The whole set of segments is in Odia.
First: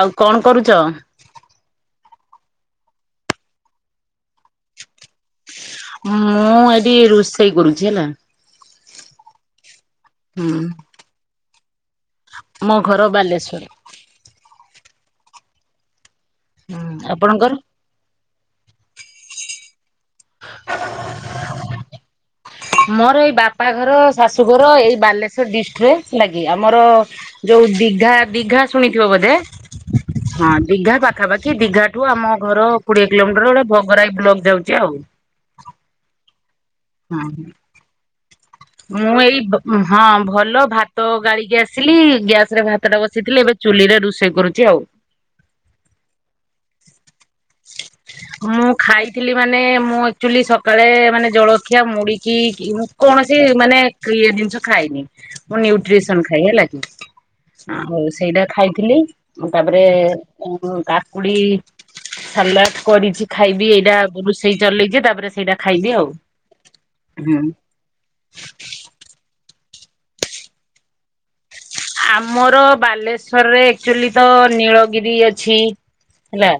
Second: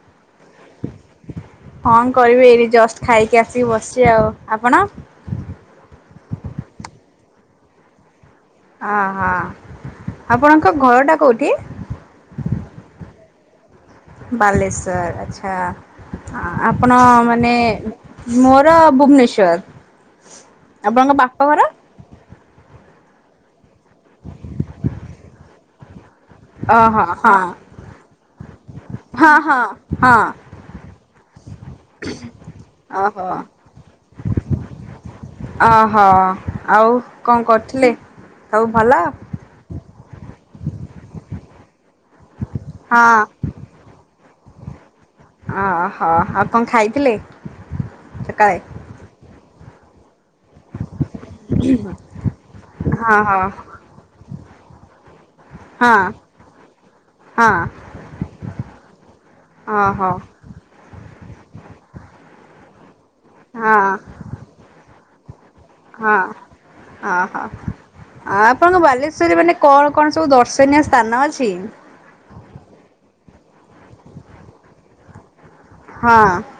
ଆଉ କଣ କରୁଛ? କରିବେ ଏଇଠି ଜଷ୍ଟ ଖାଇକି ଆସିକି ବସିଛି ଆଉ। ଆପଣ? ମୁଁ ଏଠି ରୋଷେଇ କରୁଛି ହେଲା। ଅ ହଁ ହୁଁ। ଆପଣଙ୍କ ଘରଟା କୋଉଠି? ମୋ ଘର [inaudible] ବାଲେଶ୍ଵର ଆଚ୍ଛା। ହୁଁ ଆପଣ ମାନେ ଆପଣଙ୍କର? ମୋର ଭୁବନେଶ୍ଵର। ଆପଣଙ୍କ ବାପ ଘର? ମୋର ଏଇ ବା ବାପା ଘର ଶାଶୁଘର ଏଇ ବାଲେଶ୍ୱର ଡିଷ୍ଟ୍ରି ଟ୍ରେ। ଟକି ଆମର ଓହୋ ହଁ ଯୋଉ ଦିଘା ଦିଘା ଶୁଣିଥିବ ବୋଧେ ହଁ ହଁ ହଁ ଦିଘା ପାଖାପାଖି ଦିଘାଠୁ ଆମ ଘର କୋଡିଏ ଓହୋ। କିଲୋମିଟର ଗୋଟେ ଭଗରାଇ ବ୍ଲକ ଯାଉଛି ଆଉ। ଓହୋ ଆଉ ହଁ କଣ କରିଥିଲେ? ମୁଁ ଏଇ ହଁ ଭଲ ଭାତ ଗାଳିିକି ଆସି ଗ୍ୟାସ ରେ ହଁ ଭାତଟା ବସିଥିଲି ଏବେ ଚୁଲି ରେ ରୋଷେଇ କରୁଛି ଆଉ। ଅହୋ ଆଉ କଣ ଖାଇଥିଲେ ସକାଳେ? ନାଇ ମୁଁ ଚୁଲି ସକାଳେ ମାନେ ଜଳଖିଆ ମୁଡିକି ମୁ ହଁ କଣ ହଁ ମାନେ ଇଏ ଜିନିଷ ଖାଇନି। ମୁ ହଁ ନ୍ୟୁଟ୍ରିସନ ଖାଇ ହେଲା କି, ହଁ ଆଉ ସେଇଟା ଖାଇଥିଲି ତାପରେ ଓହୋ କୁଡି ସାଲଟ କରିଛି ଖାଇବି ହଁ ଏଇଟା ରୋଷେଇ ଚଲେଇଛି ତାପରେ [unintelligible] ହଁ ହ ହୁଁ ହ। ଆପଣ ବାଲେଶ୍ଵର ମାନେ କଣ କଣ ସବୁ ଦର୍ଶନୀୟ ସ୍ଥାନ ଅଛି। ଆମର ବାଲେଶ୍ଵରରେ ଆକଚୁଆଲି ତ ନୀଳଗିରି ଅ ହଁ ହେଲା,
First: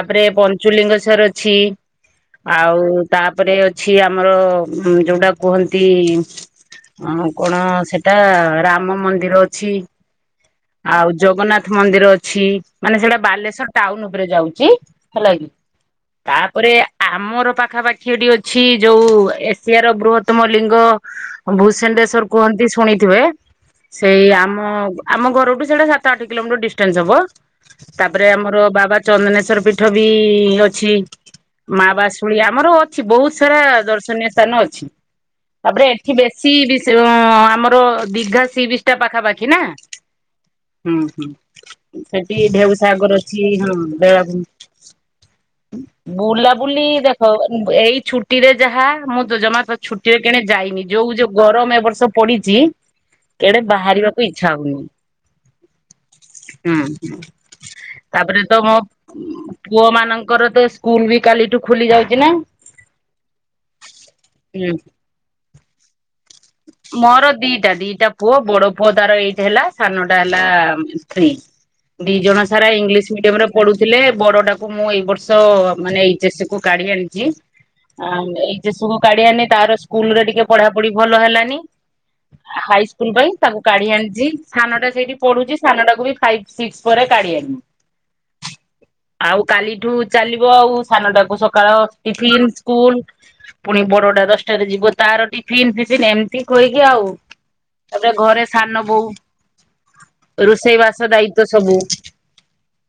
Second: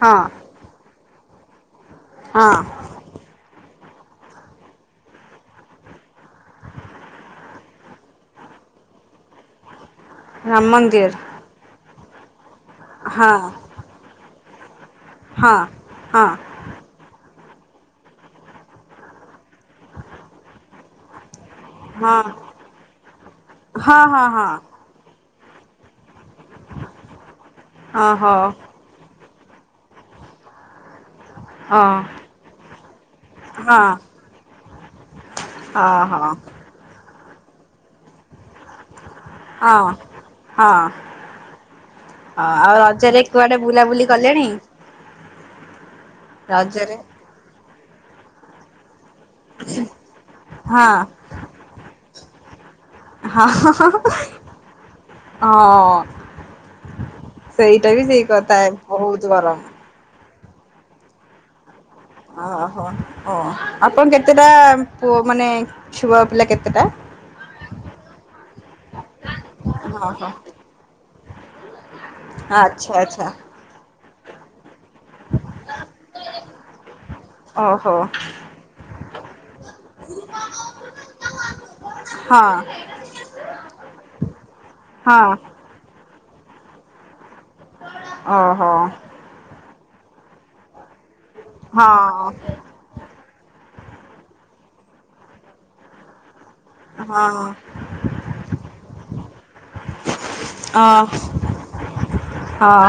ହଁ ପଞ୍ଚୁଲିଙ୍ଗ [unintelligible] ଅଛି। ହଁ ଆଉ ତାପରେ ଅଛି ଆମର ଯୋଉଟା କୁହନ୍ତି କଣ ସେଟା ରାମ ମନ୍ଦିର ରେ ଅଛି। ରାମ ଆଉ ମନ୍ଦିର ଜଗନ୍ନାଥ ମନ୍ଦିର ଅ ଛି। ମାନେ ସେଇଟା ହଁ ବାଲେଶ୍ୱର ଟାଉନ ଉପରେ ଯାଉଛି। କି? ହେଲା କି ହଁ ହଁ ତାପରେ ଆମର ପାଖାପାଖି ହେଟି ଅଛି ଯୋଉ ଏସିଆର ବୃହତମ ଲିଙ୍ଗ। ହଁ ହଁ ଭୂସେଣ୍ଡେଶ୍ଵର କୁହନ୍ତି ଶୁଣିଥିବେ। ହଁ ସେଇ ହଁ ହଁ ଆମ ଆମ। ଘରଠୁ ସେଇଟା ଅଠ କିଲୋମିଟର ଡିଷ୍ଟାନ୍ସ ହବ। ତାପରେ ଓହୋ ଆମର ବାବା ଚନ୍ଦନ ହସର ପୀଠ ବି ଅଛି। ହଁ ମା ବାଶୁଳୀ ଆମର ଅଛି, ବହୁତ ସାରା ହଁ ଦର୍ଶନୀୟ ସ୍ଥାନ ଅଛି ତାପରେ ଏଠି ଓହୋ ବେଶୀ ବି ହଁ ଆମର ଦୀଘା ସି ବିଚ। ପାଖାପାଖି ନା ହଁ ହଁ ହୁଁ ହୁଁ ସେଠି ଆଉ ଢେଉସାଗର ରଜରେ ଅଛି କୁଆଡେ । ହଁ ବୁଲାବୁଲି ବେଳାଭୂମି କଲେଣି? [inaudible] ବୁଲା ବୁଲି ରଜରେ ଦେଖ ଏଇ ଛୁଟିରେ ଯାହା ମୁଁ ତ ଜମା ତ ଛୁଟିରେ କିଣେ ଯାଇନି ହଁ ଯୋଉ ଯୋଉ ଗରମ ଏ ବର୍ଷ ପୋଡିଚି। ହଁ ଏଡେ ବାହାରିବାକୁ ଇଚ୍ଛା ହଉନି ହୁଁ ହଁ ସେଇଟା ବି ସେଇ ତାପରେ କଥା ତ ମୋ ବହୁତ ଗରମ ପୁଅ ମାନ ଙ୍କର ତ ସ୍କୁଲ ବି କାଲିଟୁ ଓହୋ ଓ ଆପଣ କେତେଟା ହୁଁ। ପୁଅ ମାନେ ଛୁଆ ପିଲା କେତେଟା? ମୋ ବଡ ପୁଅ ତାର ଏଇଠି ହେଲା ହଁ ସାନଟା ହଁ ହେଲା। [unintelligible] ଦି ଜଣ ସାରା ଆଚ୍ଛା ଇଂଲିଶ ଆଚ୍ଛା ମିଡିୟମ ରେ ପଢୁଥିଲେ ବଡଟାକୁ ମୁଁ ଏଇ ବର୍ଷ ମାନେ ଏଚ ଏସ୍ କୁ କାଢି ଆଣିଚି ଓହୋ ଏଚ ଏସ୍ କୁ କାଢି ଆଣିନି ତାର ସ୍କୁଲ ରେ ଟିକେ ପଢାପୁଢି ଭଲ ହେଲାନି ହଁ ହାଇ ସ୍କୁଲ ପାଇଁ ତାକୁ କାଢି ଆଣିଚି ସାନ ଟା ସେଇଠି ହଁ ପଢୁଛି ସାନ ଟାକୁ ବି ଫାଇ ଶୀର୍ଷ ରେ ଓହୋ [unintelligible] ଆଉ କାଲି ଏଠୁ ଚାଲିବ ଆଉ ସାନ ଟାକୁ ସକାଳ ହଁ ଟିଫିନ୍ ସ୍କୁଲ ପୁଣି ବଡ ଟା ଦଶଟାରେ ଯିବ ତାର ଟିଫନ୍ ଫିଫ ଏମ୍ [unintelligible] କହିବି ଆଉ ହଁ ତାପରେ ଘରେ ସାନ ବୋଉ ରୋଷେଇ ବାସ ଅଁ ହଁ ଦାୟିତ୍ଵ ସବୁ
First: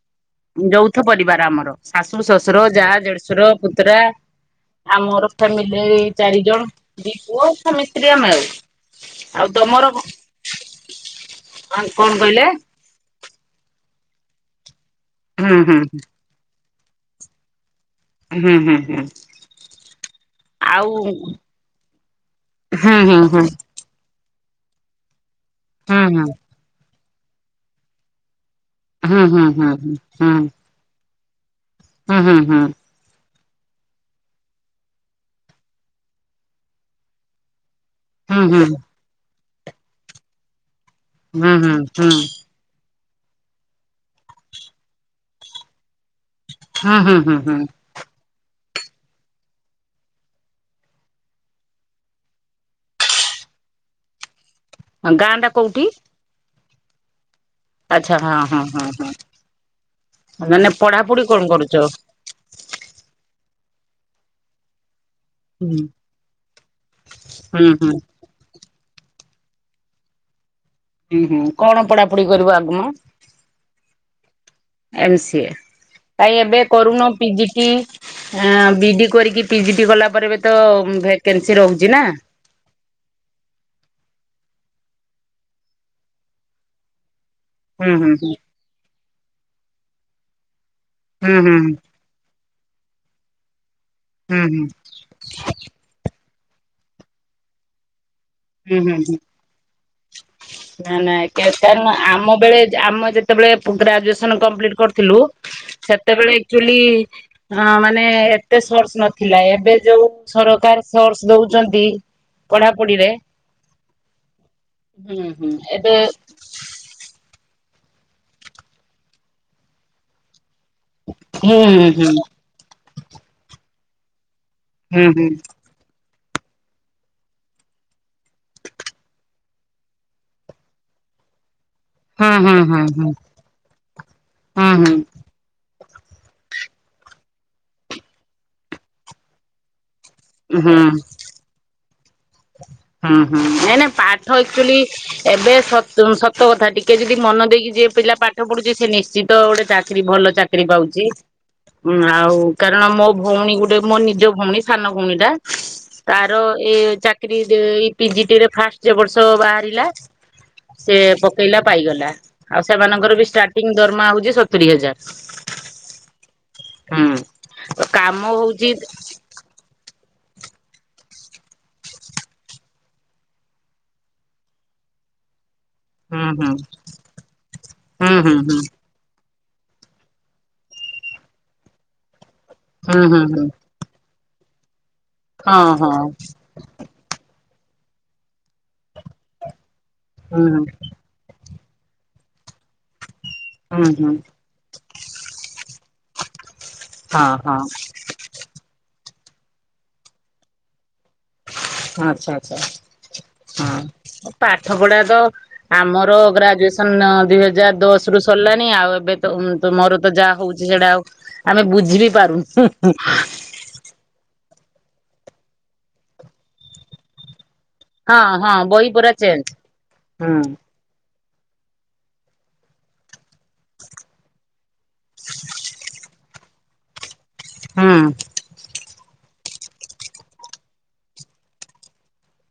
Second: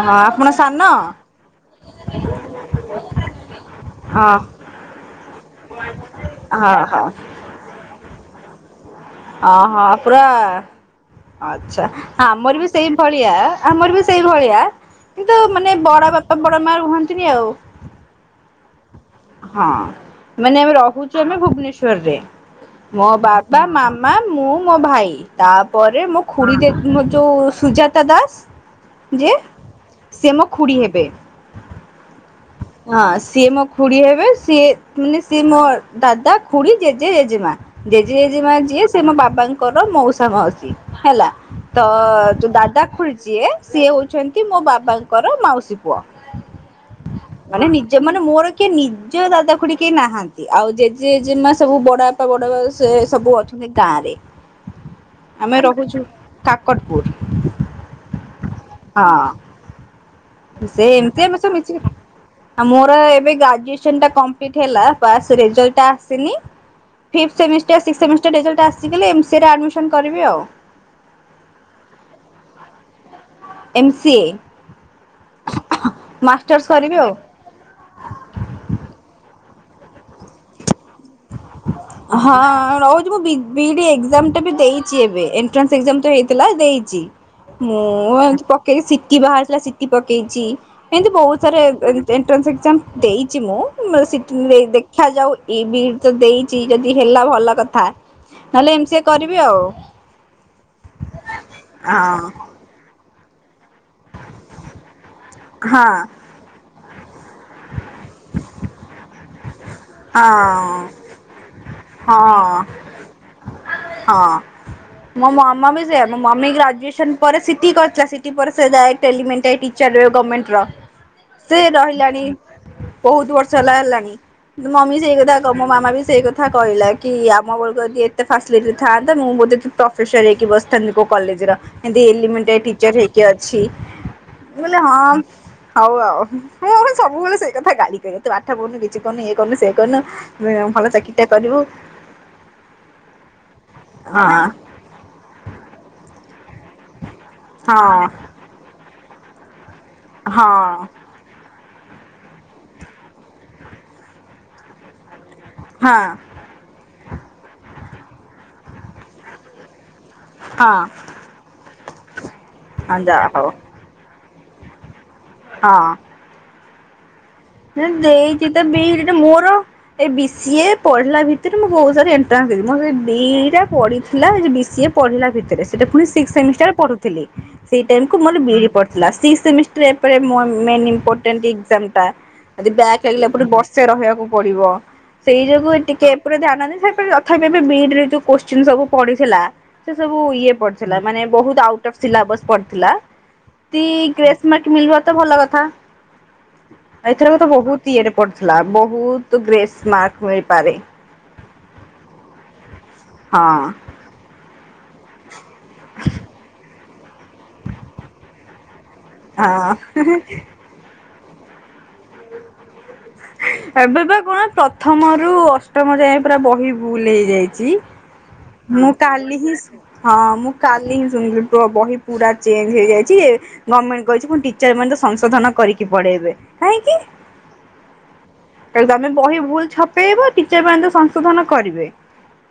ହଁ ଆପଣ ସାନ ଯୌଥ ପରିବାର ଆମର ଶାଶୁ, ଶଶୁର, ଯା, ଦେଢଶୁର, ପୁତୁରା, ହଁ ଆମର ଫ୍ୟାମିଲିରେ ଏଇ ଚାରି ଜଣ ହଁ ହଁ ଦିଇ ପୁଅ ସ୍ଵାମି, ସ୍ତ୍ରୀ ମାଉ ଅ ହଁ ପୁରା କଣ ଆଛା କହିଲେ ଆମର ବି ସେଇ ଭଳିଆ ଆମର ବି ସେଇଭଳିଆ କିନ୍ତୁ ହୁଁ ମାନେ ହୁଁ ବଡ ବାପା ବ [unintelligible] ରୁହନ୍ତିନି ଆଉ ହୁଁ ହୁଁ ହୁଁ। ହଁ ମାନେ ଆମେ ଆଉ ରହୁଛୁ ଆମେ ଭୁବନେଶ୍ଵରରେ ହୁଁ ମୋ ହୁଁ ହୁଁ ବାବା ମାମା ମା ମୁଁ ମୋ ଭାଇ ତାପରେ ମୋ ଖୁଡି ଦେଖି ନଥିେବେ ଯୋଉ ସୁଜାତା ଦାସ ହୁଁ ଯିଏ ହୁଁ ହୁଁ ହଁ ସିଏ ହୁଁ। ମୋ ଖୁଡି ହେବେ ହୁଁ ହୁଁ ହୁଁ। ସେଏ ଖୁରୀ ହେବେ ସିଏ ମାନେ ସିଏ ମୋ ଦାଦା ଖୁୁରୀ ଜେଜେ ଜେଜେମା ଜେଜେ ଜେଜେମା ଯିଏ ସେ ମୋ ବାବାଙ୍କୁ କର ମଉସା ମାଉସୀ ହେଲା ହୁଁ ହୁଁ ତ ହୁଁ ହୁଁ ତୁ ଦାଦା ଖୁଡି ଯିଏ ସିଏ ହଉଛନ୍ତି ମୋ ବାବାଙ୍କର ମାଉସୀ ପୁଅ। ହୁଁ ହୁଁ ହୁଁ ମାନେ ନିଜ ହୁଁ। ମାନେ ମୋର କିଏ ନିଜ ଦାଦା ଖୁଡି କେହି ନାହାନ୍ତି ଆଉ ଜେଜେଜେମା ସବୁ ବଡ ବାପା ବଡ ବା ସବୁ ଅଛନ୍ତି ଗାଁ ରେ। ଆ ଗାଁ ଟା କୋଉଠି? କଟପୁର। ଆଚ୍ଛା ହଁ ହଁ ହଁ ହଁ। ମାନେ ସେ ଏମତି ପଢାପଢି ଏ କଣ ସବୁ କରୁଛ ମିଶିକି ଆ ମୋର ଏବେ ଗ୍ରାଜୁଏସନ୍ ଟା କମ୍ପଲିଟ ହେଲା। କ୍ଲାସ୍ ହୁଁ ରେଜଲ୍ଟ ଆସିନି । ଫିପଥ ହୁଁ ସେମିଷ୍ଟର ହୁଁ ସିକ୍ସ ସେମିଷ୍ଟର ରେଜଲ୍ଟ ଆ ଆସି ଗଲେ ଏମସିଏ ରେ ଆଡ଼ମିସନ୍ କରିବି ଆଉ। ହୁଁ ହୁଁ କଣ ପଢାପଢି କରିବ ଆଗମ। ଏମସିଏ। ଏମ ସିଏ କାଇଁ ଏବେ କରିବି କରୁନ ଆଉ ପିଜିଟି ବି ଡି କରିକି ପିଜି ଟି କଲା ପରେ ଏବେ ତ ଭେକେନ୍ସି ରହୁଛି ନା। ହଁ ରହୁଛି ମୁଁ ବି ବିଡି ଏକଜାମ୍ ବି ଦେଇଛି ଏବେ ଏଣ୍ଟ୍ରାସ ଏକଜାମ୍ ତ ହେଇଥିଲା ଦେଇଛି। ମୁଁ ହୁଁ ହୁଁ ଏ ହୁଁ ପକେଇକିଚି କି ବାହରିଥିଲା ସିଟି ପକେଇଛି। ଏମତି ବହୁତ ହୁଁ ସାର ଏନ୍ ଏଣ୍ଟ୍ରାସ ମ୍ ଦେଇଛି ମ ମୋ ହୁଁ ସିଟିଂ ହୁଁ ରେ ହୁଁ ଦେଖାଯାଉ ଏ ବି ଦେଇଛି ଯଦି ହେଲା ଭଲ କଥା। ନହେଲେ ହୁଁ ଏମ ସି ହୁଁ ଏ ହୁଁ କରିବି ଆଉ ନା ନା କାରଣ ହଁ ଆମ ବେଳେ ଆମ ଯେ ସେତେବେଳେ ଗ୍ରାଜୁଏସନ କମ୍ପ୍ଲିଟ କରିଥିଲୁ ହଁ। ସେତେବେଳେ ଆଚୁଆଲି ହଁ ମାନେ ଏତେ ସୋର୍ସ ନ ଥିଲା ଏବେ ଯୋଉ ସରକାର ହଁ ସୋର୍ସ ଦଉଛନ୍ତି ହଁ ପଢାପଢିରେ ହଁ ହୁଁ ମୋ ହୁଁ ମାମା ବି ଏବେ ସେଇଆ ମୋ ମମି ଗ୍ରାଜୁଏସନ୍ ପ ପରେ ସିଟି କରିଥିଲା ସିଟି ପରେ ସେ ଯାଏ ଟେଲିମେଟା ଟିଚର ର ଗମେଣ୍ଟର ହୁଁ ସେ ହୁଁ ହୁଁ ରହିଲାଣି। ବହୁତ୍ ବର୍ଷ ହେଲା ହେଲାଣି। କିନ୍ତୁ ମମି ହୁଁ ସେଇ ହୁଁ କଥା କ ମାମା ବି ସେଇ କଥା କଥା କହିଲା କି ଆମ ବେଳକୁ ଯଦି ଏତେ ଫାସିଲିଟି ଥାନ୍ତା ମୁଁ ବୋଧେ ପ୍ରଫେସର ହେଇକି ବସିଥାନ୍ତି କୋଉ କଲେଜର। ଏବେ ହୁଁ ଏଲିମେଟ ହୁଁ ଟିଚର ହୁଁ ହେଇକି ଅଛି ମୁଁ ହୁଁ କହିଲି ହୁଁ ହଁ। ହଉ ଆଉ ମୋ ମମି ସବୁବେଳେ ସେଇ କଥା ଗାଳି କରେ ତୁ ପାଠ ପଢନୁ କି? କିଛି କରୁନୁ ଇଏ କରୁନୁ ସେ କନ ହୁଁ ହୁଁ ଭଲ ଚାକିରୀଟେ କରିବୁ। ହୁଁ ହୁଁ ନାଇଁ ନାଇଁ ହଁ ପାଠ ଏକଚୁଆଲି ଏବେ ସତ ସତ୍ ଠ ଟା ଟିକେ ଯଦି ମନ ଦେଇକି ଯିଏ ହଁ। ପିଲା ପାଠ ପଢୁଚି ସେ ନିଶ୍ଚ ଶ୍ଚିତ ଗୋଟେ ପା ଚାକିରି ଭଲ ଚାକିରି ହଁ ପାଉଚି। ଉଁ ଆଉ କାରଣ ମୋ ଭଉଣୀ ଗୋଟେ ମୋ ନିଜ ଭଉଣୀ ସାନ ଭଉଣୀ ଟା ହଁ ତାର ଏଇ ଚା କିରି ଦେଇ ପିଯିଟି ରେ ଫାଷ୍ଟ ଯେ ବର୍ଷ ବାହାରିଲା। ହଁ ସେ ପକେଇଲା ପାଇଗଲା। ଆଉ ହଁ ସେମାନଙ୍କର ଯା ବି ହଉ ଷ୍ଟାର୍ଟିଂ ଦରମା ହଉଚି ସ ତୁରୀ ହଜାର। ହଁ। ହୁଁ। ହେ କାମ ଦେଇଚି ତ ହଉଛି ବିଡି ଟେ ମୋର ଏ ବି ସି ଏ ପଢ଼ଲା ଭିତରେ ମୁଁ ବହୁତ ସାରା ଏଣ୍ଟ୍ରାନ୍ସ ଦେଇଥିଲିି। ମୋର ସେ ବି ଡି ଟା ପଡ଼ିଥିଲା ଏ ଯୋଉ ବି ସି ଏ ପଢ଼ିଲା ଭିତରେ । ସେଟା ପୁଣି ହୁଁ ସିକ୍ ହୁଁ ସେମିଷ୍ଟାର ପଢୁଥିଲି। ସେଇ ଟାଇମ୍ ହୁଁ କୁ ହୁଁ ମୋର ବି ଇ ଡି ହୁଁ ପଡିଥିଲା। ସେମିଷ୍ଟାର ଏପରେ ମେନ୍ ଇମ୍ପୋଟାଣ୍ଟ ଏକ୍ଜାମ୍ ଟା। ଆଜି ବ୍ୟାକ୍ ହୁଁ ହୁଁ ଲାଗିଲା ହୁଁ। ପରେ ବର୍ଷେ ରହିବାକୁ ପଡ଼ିବ। ସେଇ ଯୋଗୁ ହଁ ହଁ ଟିକେ ପୁରା ଧ୍ୟାନ ଦେଇଥାଇପାରେ। ଥାପି ଏବେ ବି ଇ ଡିରେ ଯଉ କୋସଚିନ୍ ସବୁ ପଡିଥିଲା। ସେ ସବୁ ହୁଁ ଇଏ ପଡିଥିଲା ମାନେ ବହୁତ ଆଉ ଟପ ସିଲାବସ୍ ପଡିଥିଲା। ଯଦି ହୁଁ ହୁଁ ଗ୍ରେସମାର୍କ ମିଳିବ ତ ଭଲ କଥା। ହଁ ଏଥର ତ ହଁ। ବହୁତ ଇଏରେ ପଡିଥିଲା ବ ବହୁତ ଗ୍ରେସ୍ ମାର୍କ ମିଳିପାରେ। ହଁ ଆଚ୍ଛା ଆଚ୍ଛା ହଁ ପାଠ ପଢା ର ଆମର ଗ୍ରାଜୁଏସନ୍ ନା ଦୁଇ ହଜାର ଦଶରୁ ସରିଲାଣି ଆଉ ଏବ୍ ଏବେ ତ ତ ମୋର ହଁ ତ ଯାହା ହଉଚି, ସେଇଟା ଆଉ ଆମେ ବୁଝି ବିି ପାରୁନୁ, ହୁଁ ହୁଁ। ଏବେ ବା କଣ ପ୍ରଥମରୁୁ ଅଷ୍ଟମ ଯାଏ ପୁରା ବହି ଭୁଲ୍ ହେଇଯାଇ ଚି? ହଁ ହଁ ବହି ମୁଁ ପୁରା କାଲି ଚେଞ୍ଜ ହିଁ ହଁ ହୁଁ ମୁଁ କାଲି ହିଁ ଶୁଣିଲି ବହି ପୁରା ଚେଞ୍ଜ ହେଇଯାଇଛି ଏ ଗମେଣ୍ଟ କହିଛି ପୁଣି ଟି ଟିଚର ମାନେ ତ ସଂଶୋଧନ କରିକି ପଢେଇବେ। କାହିଁକି? ହୁଁ ଏକ ତ ଆମ ବହି ଭୁଲ ଛପେଇବ ଟିଚର ମାନେ ତ ସଂଶୋଧନ କରିବେ।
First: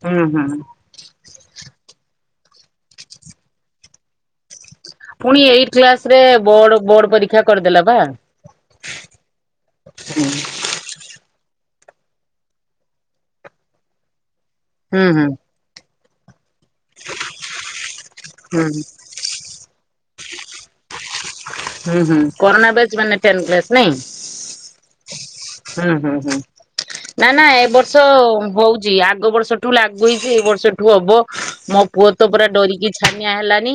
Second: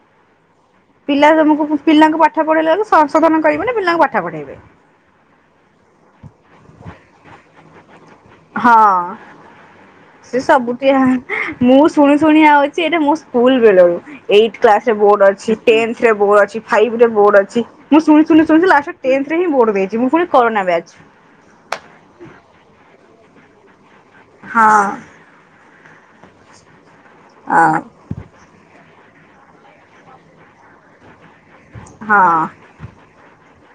ହୁଁ ହୁଁ। ପିଲା ତମକୁ ପିଲାଙ୍କୁ ପାଠ ପଢେଇଲା ବେଳକୁ ସଂଶୋଧନ କରିବେ ନା ପିଲାଙ୍କୁ ପାଠ ପଢେଇବେ। ପୁଣି ଏଇଟ୍ କ୍ଲାସରେ ବୋର୍ଡ ବୋର୍ଡ ପରୀକ୍ଷା କରିଦେଲା ବା। ହଁ ସେ ସବୁଠି ମୁଁ ଶୁଣି ଶୁଣି ଆଉଛି ଏଇଟା ମୋ ସ୍କୁଲ ବେଳରୁ। ଏଇଟ୍ କ୍ଲାସରେ ହୁଁ ହୁଁ ବୋର୍ଡ ଅଛି ଟେନଥ ଏଥିରେ ବୋର୍ଡ ଅଛି ଫାଇଭ ରେ ବୋର୍ଡ ଅଛି। ମୁଁ ଶୁଣି ଶୁଣିି ଶୁଣି ଲାଷ୍ଟ ହୁଁ ରେ ଟେନଥ ରେ ହିଁ ବୋର୍ଡ ଦେଇ ଜେ ମୁଁ ପୁଣି କରୋନା ବ୍ୟାଚ୍। ହୁଁ ହୁଁ କରୋନା ବ୍ୟାଚ୍ ମାନେ [unintelligible] ନାଇଁ। ହଁ। ହୁଁ ହୁଁ ହୁଁ। ନା ନା ଏ ହଁ ବର୍ଷ ବହୁତ ଜୀ ଆଗ ବର୍ଷଠୁ ଲାଗୁ ହେଇଛି ଏଇ ବର୍ଷଠୁ ହବ। ମୋ ପୁଅ ତ ହଁ ପୁରା ଡରିକି ଛାନିଆ ହେଲାନି।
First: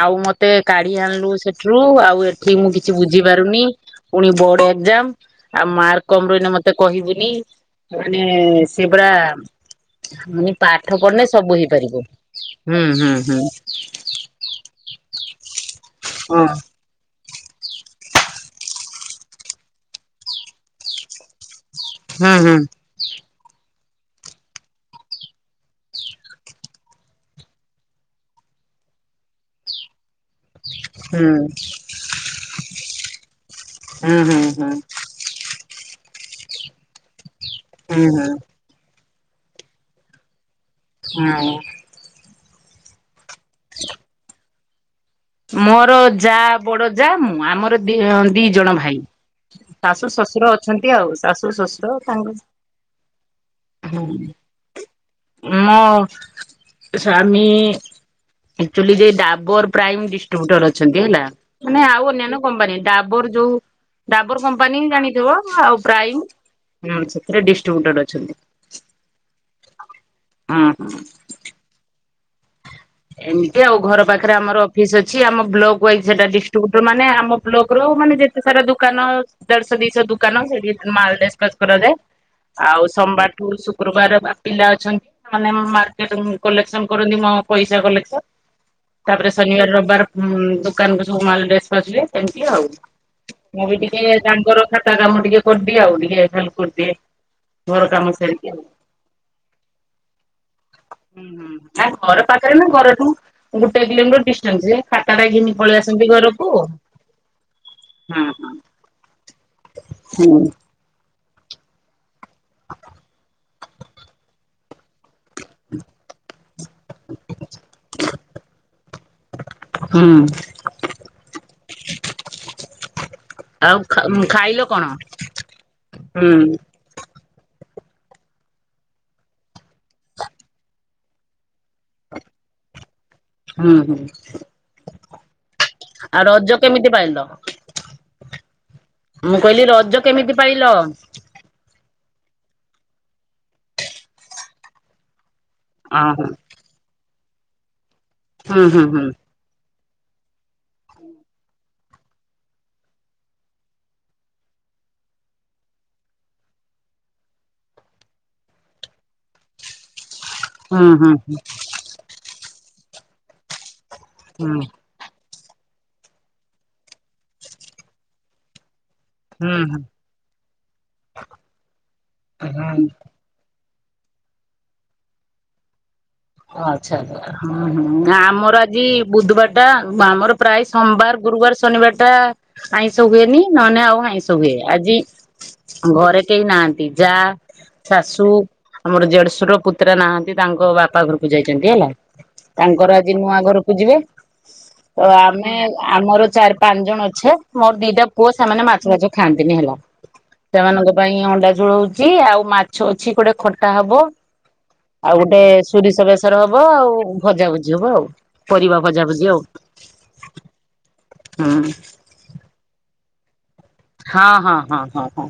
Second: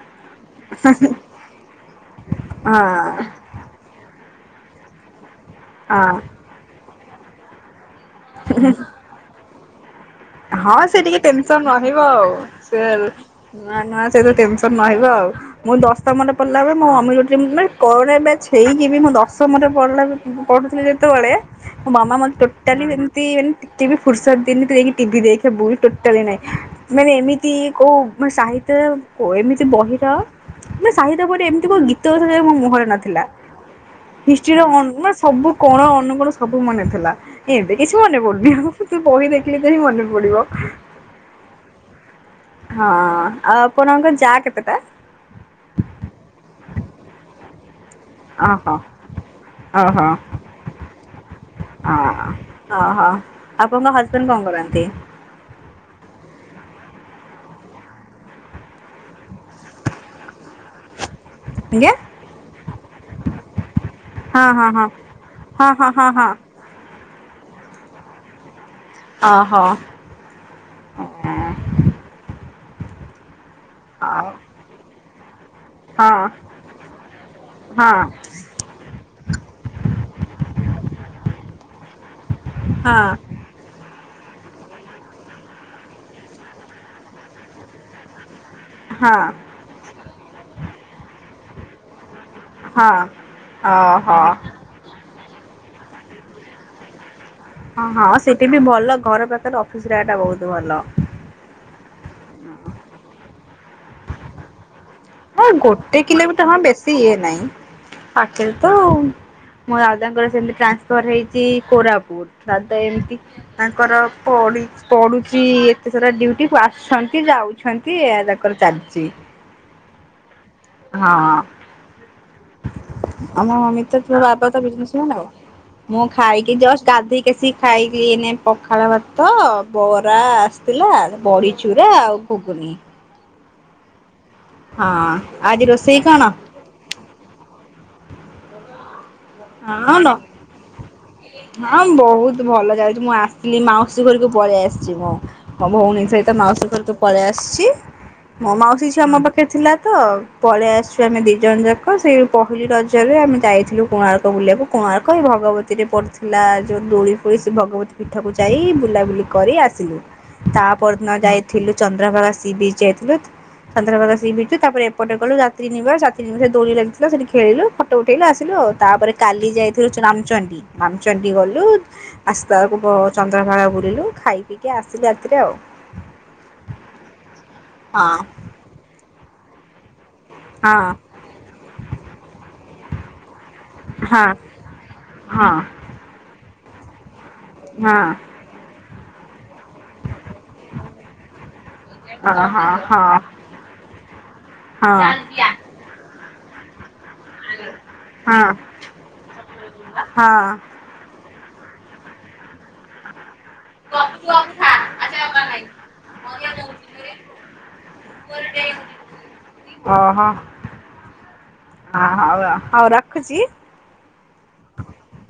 ଆଉ ମତ୍ ତେ କାଢି ଆଣିଲୁ ସେଠୁ ରୁ ଆଉ ଏଠି ମୁଁ କିଛି ବୁଝି ହଁ ପାରୁନି। ପୁଣି ବୋର୍ଡ ଏକ୍ଜାମ। ଆଉ ମାର୍କ ହଁ। କମ ରହିଲେ ମତେ କହିବୁନି। [unintelligible] ମାନେ ସେପରା ହଁ ସେ ଟିକେ ଟେନସନ ହେଇପାରିବ। ରହିବ ଆଉ। ସେ ହୁଁ ହୁଁ ହୁଁ ନୂଆ ନୂଆ ଟେନସନ ରହିବ ଆଉ। ମୁଁ ଦଶମରେ ହଁ ପଢିଲା ବେଳକୁ। [unintelligible] କଣ ଏବେ ଛେଇକି ବି ମୁଁ ଦଶମରେ ପଢିଲା ପଢ଼ୁଥିଲି ଯେତେବେଳେ ମୋ ମାମା ହୁଁ ମତେ ହୁଁ ଟୋଟାଲି ସେମିତି ଏମତି କେବ ଫୁର୍ସତ ଦିଏନି ତୁ ଯାଇକି ଟିଭି ଦେଖେ ବୁଲ ଟୋଟାଲି ନାହିଁ ମାନେ ଏମିତି କଉ ସାହିତ୍ୟ ପୋ ଏମିତି ବହିର ନା ସାହିତ୍ୟ ହୁଁ କଉଠି ହୁଁ ଏମିତି କଉ ଗୀତ ମୋ ମୁହଁରେ ନଥିଲା ହୁଁ ହୁଁ। ହିଷ୍ଟ୍ରିର ଅନ ମାନେ ସବୁ କଣ ଅନ ଅନୁକୋଣ ସବୁ ମନେଥାଏ। ଥିଲା ଏବେ କିଛି ହୁଁ ମନେ ହୁଁ ହୁଁ ପଡୁନି ଆଉ? ବହି ଦେଖିଲି ଏତେ ବି ମନେ ପଡ଼ିବ ହଁ। ହଁ। ଆଉ ଆପଣଙ୍କ ଯା କେତେ? ଟା ମୋର ଯା ବଡ ଯା ମୁଁ ଆମର ଦି ଦି ଜଣ ଓହୋ ଭାଇ ଶାଶୁ ଓହୋ ଶ୍ୱଶୁର ଅଛନ୍ତି ଆଉ ଶାଶୁ ଶ୍ୱଶୁର ହଁ ତାଙ୍କ ଓହୋ। ଆପଣଙ୍କ ହଜବେଣ୍ଡ କଣ କରନ୍ତି? ହୁଁ ମୋ ସ୍ୱାମୀ ଆକ୍ଚୁଲି ଯେ ଡାବର ପ୍ରାଇମ ଡିଷ୍ଟ ଡିଷ୍ଟ୍ରିବ୍ୟୁଟର ଅଛନ୍ତି ହେଲା ମାନେ ଆଜ୍ଞା ଆଉ ଅନ୍ୟାନ୍ୟ କମ୍ପାନୀ ଡାବର ଯୋଉ ଡାବର ହଁ ହଁ କମ୍ପାନୀ ହଁ ଜାଣିଥିବ ଆଉ ହଁ ହଁ ହଁ ପ୍ରାଇମ ହଁ। ହୁଁ ସେଥିରେ ଡିଷ୍ଟ୍ରିବ୍ୟୁଟର ଅଛନ୍ତି। ଓ ହୋ। ଏମି ତି ଆଉ ଘର ପାଖରେ ଆମର ଅଫିସ୍ ଅଛି। ଅଛି ଆମ ବ୍ଲକ ହଁ ୱାଇଜ ସେଟା ହଁ। ଡିଷ୍ଟ୍ରିବ୍ୟୁଟର ମାନେ ଆମ ବ୍ଲକ ର ମାନେ ଯେତେ ସାରା ଦୋକାନ ଦେଢଶହ ଦିଶହ ଦୁକାନ ସେଠି ମାଲ ଡେସ୍ପାଚ କରାଯାଏ ଆଉ ହଁ ସୋମବାରଠୁ ଶୁକ୍ରବାର ପିଲା ଅଛନ୍ତି ସେମାନେ ମାର୍କେଟିଙ୍ଗ କଲେକ୍ସନ କ ରନ୍ତି ମଁ ପଇସା କଲେକ୍ସନ ତାପରେ ଶନିବାର ରବିବାର ଦୋକାନ କୁ ସବୁ ମାଲ ଡେ ସ୍ପାଚ ହୁଏ। ସେମିତି ଆଉ ହଁ ମୁଁ ବି ହଁ। ଟିକେ ଓହୋ ତାଙ୍କର ଖାତା କାମ ଟିକେ କରଦିଏ ଆଉ ଟିକେ ଖାଲ କରିଦିଏ ହଁ ଘର କାମ ହଁ ସାରିକି ସେଠି ଆଉ। ବି ଭଲ ଘର ପାଖରେ ଅଫିସ ରା ଟା ବହୁତ ଭଲ। ହୁଁ ହୁଁ ନା ଘର ପାଖରେ ନା ଘରଠୁ? ଗୋଟେ କିଲୋମିଟର ଡିଷ୍ଟାନ୍ସ ରେ ହଁ ଗୋଟେ କିଲୋମିଟର ହଁ ବେଶୀ ଇଏ ନାହିଁ ହଁ ପାଖରେ ହଁ। ତ ମୋ ଦାଦାଙ୍କର ହୁଁ। ସେମତି ଟ୍ରାନ୍ସଫର ହେଇ ସେ କୋରାପୁଟ ଦାଦା ଏମିତି ତାଙ୍କର ପଡିଚି ପଡୁଚି ଏତେ ସାରା ଡିଉଟି ଆସୁଛନ୍ତି ଯାଉଛନ୍ତି ଏଇଆ ତାଙ୍କର ଚାଲିଚି। ହଁ। ହଁ ଆମ ଆଉ ମମି ତ ଖାଇଲ କଣ? [unintelligible] ଆଉ ମୁଁ ହୁଁ। ଖାଇକି ଜଷ୍ଟ ଗାଧେଇକି ଆସିକି ଖାଇକି ଏଇନେ ପଖାଳ ଭାତ ବରା ଆସିଥିଲା ବଡି ଚୁରା ଆଉ ଘୁଗୁନି। ହଁ ହଁ। ହଁ ଆଜି ରୋଷେଇ କଣ? ରଜ କେମିତି ପାଳିଲ? ମୁଁ କଇଲି ହଁ ରଜ ନ କେମିତି ପାଳିଲ? ହଁ ବହୁତ ଭଲ ଯାଉଚୁ ମୁଁ ଆସଥିଲି ମାଉସୀ ଘରକୁ ପଳେଇ ଆସିଚି ମୁଁ। ମୋ ଭଉଣୀ ସଇତ ମାଉସୀ ଘରକୁ ପଳି ଆସିଚି। ମୋ ମାଉସୀ ଝିଅ ଆମ ପାଖରେ ଥିଲା ତ ପଳେଇ ଆସିଚୁ ଆମେ ଦି ଜଣ ଯାକ ସେଇ ପହିଲି ରଜରେ ଆମେ ଯାଇଥିଲୁ କୋଣାର୍କ ବୁଲିବାକୁ କୋଣାର୍କ ଏଇ ଭଗବତୀରେ ପଡୁଥୁଲା ଯୋଉ ଦୋଳି ଫୋଳି ସେ ଭଗବତୀ ପୀଠକୁ ଯାଇ ବୁଲାବୁଲି କରି ଆସିଲୁ। ତା ପରଦିନ ଯାଇଥିଲୁ ଚନ୍ଦ୍ରଭାଗା ସି ବି [unintelligible] ଚନ୍ଦ୍ରଭାଗା ସି ବିଚ୍ ତା ପରେ ଏପଟେ ଗଲୁ ଯା ତ୍ରିନିବା [unintelligible] ଦୋଳି ଲାଗିଥିଲା ସେଠି ଖେଳିଲୁ ଫଟୋ ଉଠେଇଲୁ ଆସିଲୁ ଆଉ ତାପରେ କାଲି ଯାଇଥିଲୁ ରାମଚଣ୍ଡୀ ରାମଚଣ୍ଡୀ ଗଲୁ ଆସିଲା ବେଳୁକୁ ବ ଚନ୍ଦ୍ରଭାଗା ବୁ ଲିଲୁ ଖାଇ ପିକି ଆସିଲୁ ରାତିରେ ଆଉ। ଓ ଆଚ୍ଛା ଆଚ୍ଛା ହଁ ହୁଁ ଆମର ଆଜି ବୁଧବାର ଟା ଆମର ପ୍ରାୟ ହଁ ସମବାର, ଗୁରୁବାର, ଶନିବାର ଟା ଆଇଁଷ ହୁଏନି । ନହେନେ ଆଉ ହଁ ଆଇଁଷ ହୁଏ ଆଜି ହଁ ଘରେ କେହି ନାହା ପିଜା ଶାଶୁ ମୋର ଦେଢଶୁର ପୁତୁରା ନାହାନ୍ତି ତାଙ୍କ ବାପା ଘ ଯାଇଚନ୍ତି ହେଲା ହଁ ହଁ ହଁ ତାଙ୍କର ହଁ ଆଜି ନୂଆ ଘରକୁ ଯିବେ ତ ହଁ ଆମେ ଆମର ଚାର ପାଞ୍ଚ ଜଣ ଅ ଛୁ ମୋର ଦିଟା ପୁଅ ସେମାନେ ମାଛ ଫାଛ ଖାଆନ୍ତିନି ହେଲା ହଁ ହଁ ହଁ ସେମାନଙ୍କ ପାଇଁ ଅଣ୍ଡା ଝୋଳ ହୋଉଚି ଆଉ ମାଛ ଅଛି ଗୋଟେ ଖ ଟା ହବ ଆଉ ଗୋଟେ ସୁରିସ ବେ ଚର ହବ ଆଉ ଭଜାଭୁଜି ହବ ଆଉ ପରିବା ଭଜାଭୁଜି ଆଉ ଓହୋ ହୁଁ। ରଖୁଚି। ହଁ ହଁ ହଁ। ହଁ ହଁ।